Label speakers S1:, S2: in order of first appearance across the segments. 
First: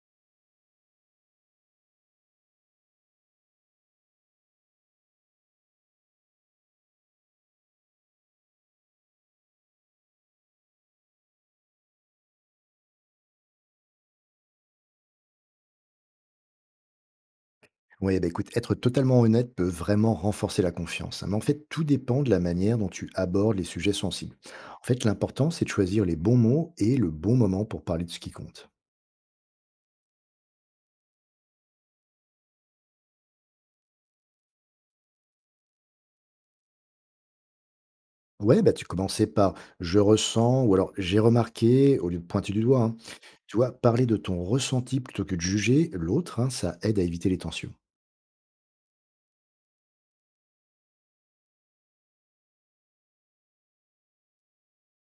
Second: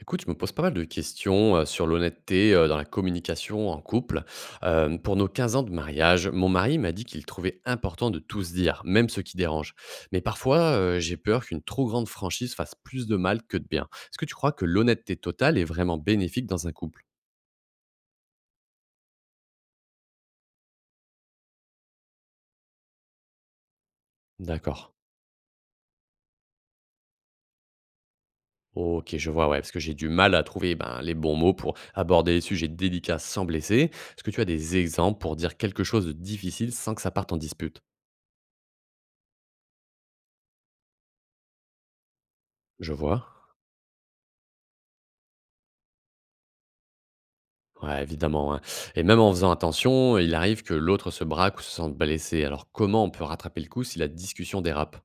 S1: Écoute, je me pose pas mal de questions sur l'honnêteté dans la communication en couple. Pour nos 15 ans de mariage, mon mari m'a dit qu'il trouvait important de tout se dire, même ce qui dérange. Mais parfois, j'ai peur qu'une trop grande franchise fasse plus de mal que de bien. Est-ce que tu crois que l'honnêteté totale est vraiment bénéfique dans un couple?
S2: Oui, bah écoute, être totalement honnête peut vraiment renforcer la confiance, hein. Mais en fait, tout dépend de la manière dont tu abordes les sujets sensibles. En
S1: D'accord.
S2: fait, l'important, c'est de choisir les bons mots et le bon moment pour parler de ce qui compte.
S1: Ok, je vois, ouais, parce que j'ai du mal à trouver ben, les bons mots pour aborder les sujets délicats sans blesser. Est-ce que tu as des exemples pour dire quelque chose de difficile sans que ça parte en dispute?
S2: Ouais, bah tu commençais par je ressens ou alors j'ai remarqué au lieu de pointer du doigt,
S1: Je
S2: hein.
S1: vois.
S2: Tu vois, parler de ton ressenti plutôt que de juger l'autre, hein, ça aide à éviter les tensions.
S1: Ouais, évidemment, hein. Et même en faisant attention, il arrive que l'autre se braque ou se sente blessé. Alors comment on peut rattraper le coup si la discussion dérape?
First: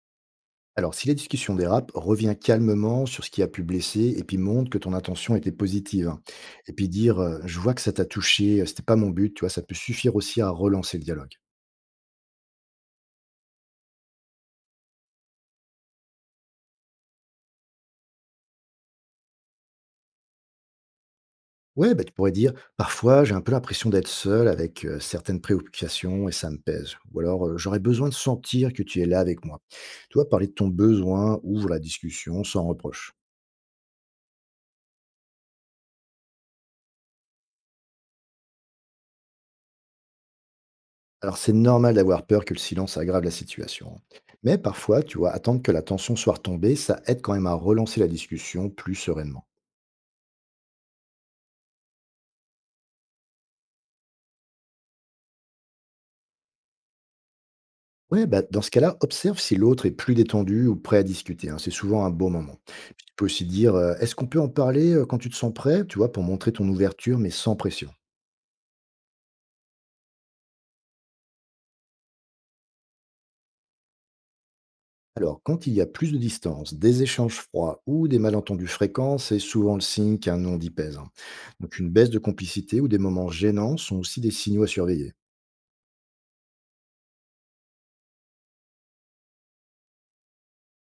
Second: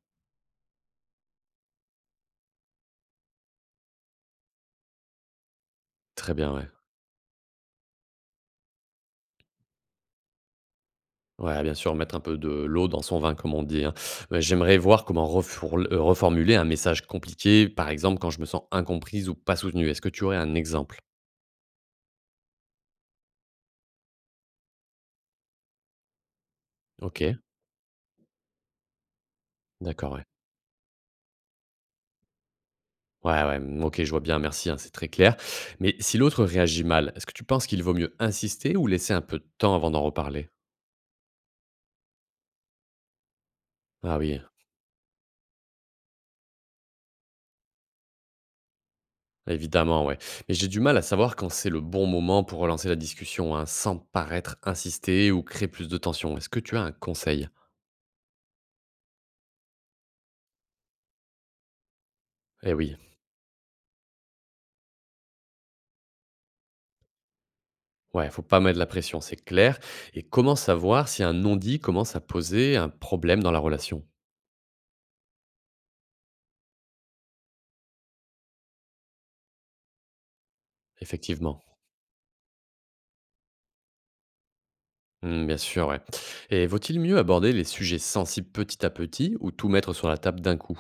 S2: Alors, si la discussion dérape, reviens calmement sur ce qui a pu blesser et puis montre que ton intention était positive, hein.
S1: Très bien, ouais.
S2: Et puis dire, je vois que ça t'a touché, c'était pas mon but, tu vois, ça peut suffire aussi à relancer le dialogue.
S1: Ouais, bien sûr, mettre un peu de l'eau dans son vin, comme on dit, hein. Ouais, j'aimerais voir comment reformuler un message compliqué, par exemple quand je me sens incomprise ou pas soutenue. Est-ce que tu aurais un exemple?
S2: Ouais, bah, tu pourrais dire, parfois j'ai un peu l'impression d'être seul avec certaines préoccupations et ça me pèse. Ou
S1: Ok,
S2: alors, j'aurais besoin de sentir que tu es là avec moi.
S1: d'accord,
S2: Tu
S1: ouais.
S2: vois, parler de ton besoin ouvre la discussion sans reproche.
S1: Ouais, ouais, mm, ok, je vois bien, merci, hein, c'est très clair. Mais si l'autre réagit mal, est-ce que tu penses qu'il vaut mieux insister ou laisser un peu de temps avant d'en reparler?
S2: Alors, c'est normal d'avoir peur que le silence aggrave la situation, hein.
S1: Ah oui.
S2: Mais parfois, tu vois, attendre que la tension soit retombée, ça aide quand même à relancer la discussion plus sereinement.
S1: Évidemment, ouais. Mais j'ai du mal à savoir quand c'est le bon moment pour relancer la discussion, hein, sans paraître insister ou créer plus de tension. Est-ce que tu as un conseil?
S2: Ouais, bah, dans ce cas-là, observe si l'autre est plus détendu ou prêt à discuter, hein. C'est souvent un bon moment.
S1: Eh oui,
S2: Puis tu peux aussi dire, est-ce qu'on peut en parler quand tu te sens prêt, tu vois, pour montrer ton ouverture, mais sans pression.
S1: ouais, faut pas mettre la pression, c'est clair. Et comment savoir si un non-dit commence à poser un problème dans la relation?
S2: Alors, quand il y a plus de distance, des échanges froids ou des malentendus fréquents, c'est souvent le signe qu'un non-dit pèse, hein.
S1: Effectivement.
S2: Donc, une baisse de complicité ou des moments gênants sont aussi des signaux à surveiller.
S1: Hmm, bien sûr, ouais. Et vaut-il mieux aborder les sujets sensibles petit à petit ou tout mettre sur la table d'un coup?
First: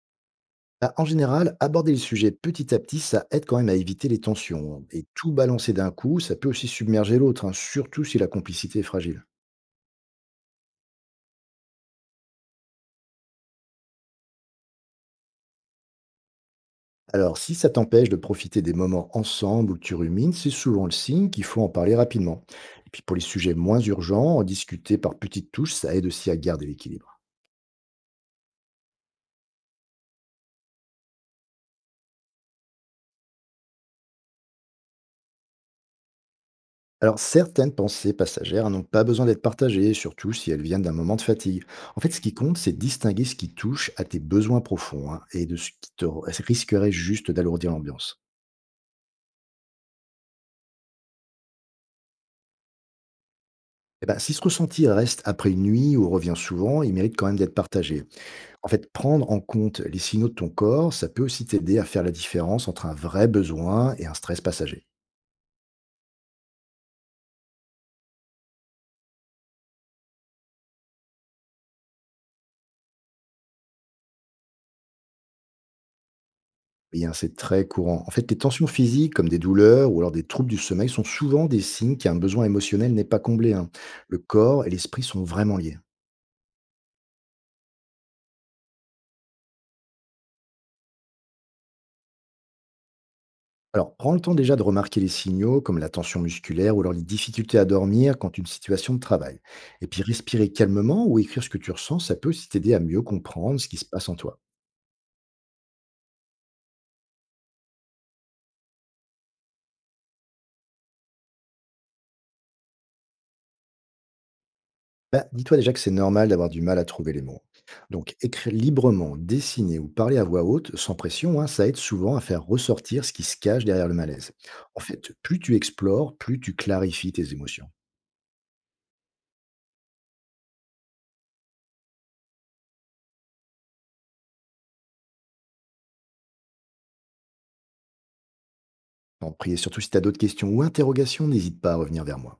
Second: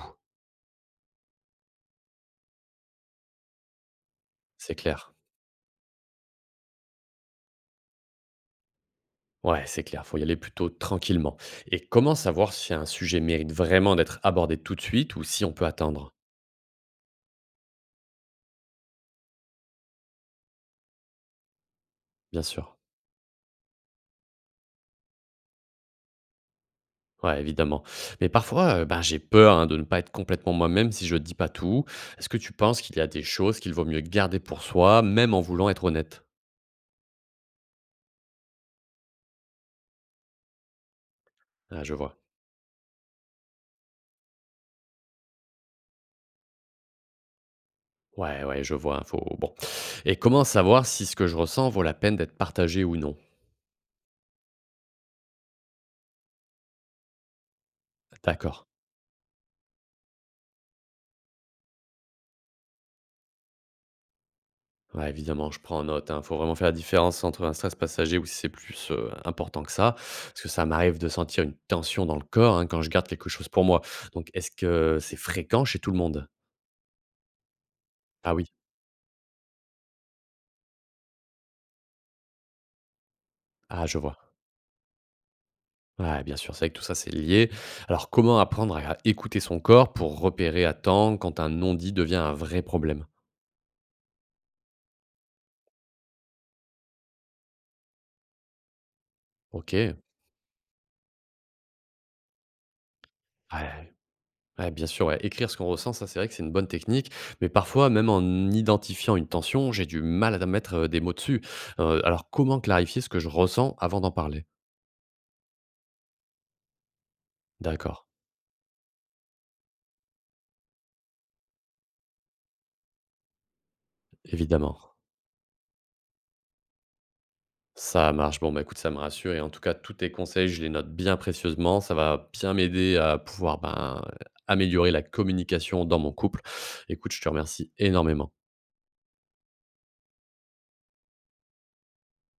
S2: Bah, en général, aborder les sujets petit à petit, ça aide quand même à éviter les tensions,
S1: C'est
S2: hein. Et
S1: clair.
S2: tout balancer d'un coup, ça peut aussi submerger l'autre, hein, surtout si la complicité est fragile.
S1: Ouais, c'est clair, faut y aller plutôt tranquillement. Et comment savoir si un sujet mérite vraiment d'être abordé tout de suite ou si on peut attendre?
S2: Alors, si ça t'empêche de profiter des moments ensemble où tu rumines, c'est souvent le signe qu'il faut en parler rapidement.
S1: Bien sûr.
S2: Et puis pour les sujets moins urgents, en discuter par petites touches, ça aide aussi à garder l'équilibre.
S1: Ouais, évidemment. Mais parfois, ben, j'ai peur, hein, de ne pas être complètement moi-même si je dis pas tout. Est-ce que tu penses qu'il y a des choses qu'il vaut mieux garder pour soi, même en voulant être honnête?
S2: Alors certaines pensées passagères n'ont pas besoin d'être partagées, surtout si elles viennent d'un moment de fatigue.
S1: Ah, je
S2: En fait,
S1: vois.
S2: ce qui compte, c'est de distinguer ce qui touche à tes besoins profonds, hein, et de ce qui te risquerait juste d'alourdir l'ambiance.
S1: Ouais, ouais, je vois, hein, faut bon et comment savoir si ce que je ressens vaut la peine d'être partagé ou non?
S2: Eh ben, si ce ressenti reste après une nuit ou revient souvent, il mérite quand même d'être partagé.
S1: D'accord.
S2: En fait, prendre en compte les signaux de ton corps, ça peut aussi t'aider à faire la différence entre un vrai besoin et un stress passager.
S1: Ouais, évidemment, je prends en note, hein. Faut vraiment faire la différence entre un stress passager ou si c'est plus, important que ça. Parce que ça m'arrive de sentir une tension dans le corps, hein, quand je garde quelque chose pour moi. Donc est-ce que c'est fréquent chez tout le monde?
S2: Eh bien, c'est très courant. En fait,
S1: Ah
S2: les
S1: oui.
S2: tensions physiques, comme des douleurs ou alors des troubles du sommeil, sont souvent des signes qu'un besoin émotionnel n'est pas comblé, hein.
S1: Ah, je
S2: Le
S1: vois.
S2: corps et l'esprit sont vraiment liés.
S1: Ouais, bien sûr, c'est vrai que tout ça, c'est lié. Alors, comment apprendre à écouter son corps pour repérer à temps quand un non-dit devient un vrai problème?
S2: Alors, prends le temps déjà de remarquer les signaux, comme la tension musculaire ou alors les difficultés à dormir quand une situation de travail. Et
S1: OK.
S2: puis, respirer calmement ou écrire ce que tu ressens, ça peut aussi t'aider à mieux comprendre ce qui se
S1: Ouais.
S2: passe en toi.
S1: Ouais, bien sûr, ouais. Écrire ce qu'on ressent, ça, c'est vrai que c'est une bonne technique. Mais parfois, même en identifiant une tension, j'ai du mal à mettre des mots dessus. Alors, comment clarifier ce que je ressens avant d'en parler?
S2: Bah, dis-toi déjà que c'est normal d'avoir du mal à trouver les mots.
S1: D'accord,
S2: Donc, écrire librement, dessiner ou parler à voix haute, sans pression, hein, ça aide souvent à faire ressortir ce qui se cache derrière le malaise. En
S1: évidemment.
S2: fait, plus tu explores, plus tu clarifies tes émotions.
S1: Ça marche. Bon, bah, écoute, ça me rassure et en tout cas, tous tes conseils, je les note bien précieusement. Ça va bien m'aider à pouvoir ben, améliorer la communication dans mon couple. Écoute, je te remercie énormément.
S2: En prie, et surtout si tu as d'autres questions ou interrogations, n'hésite pas à revenir vers moi.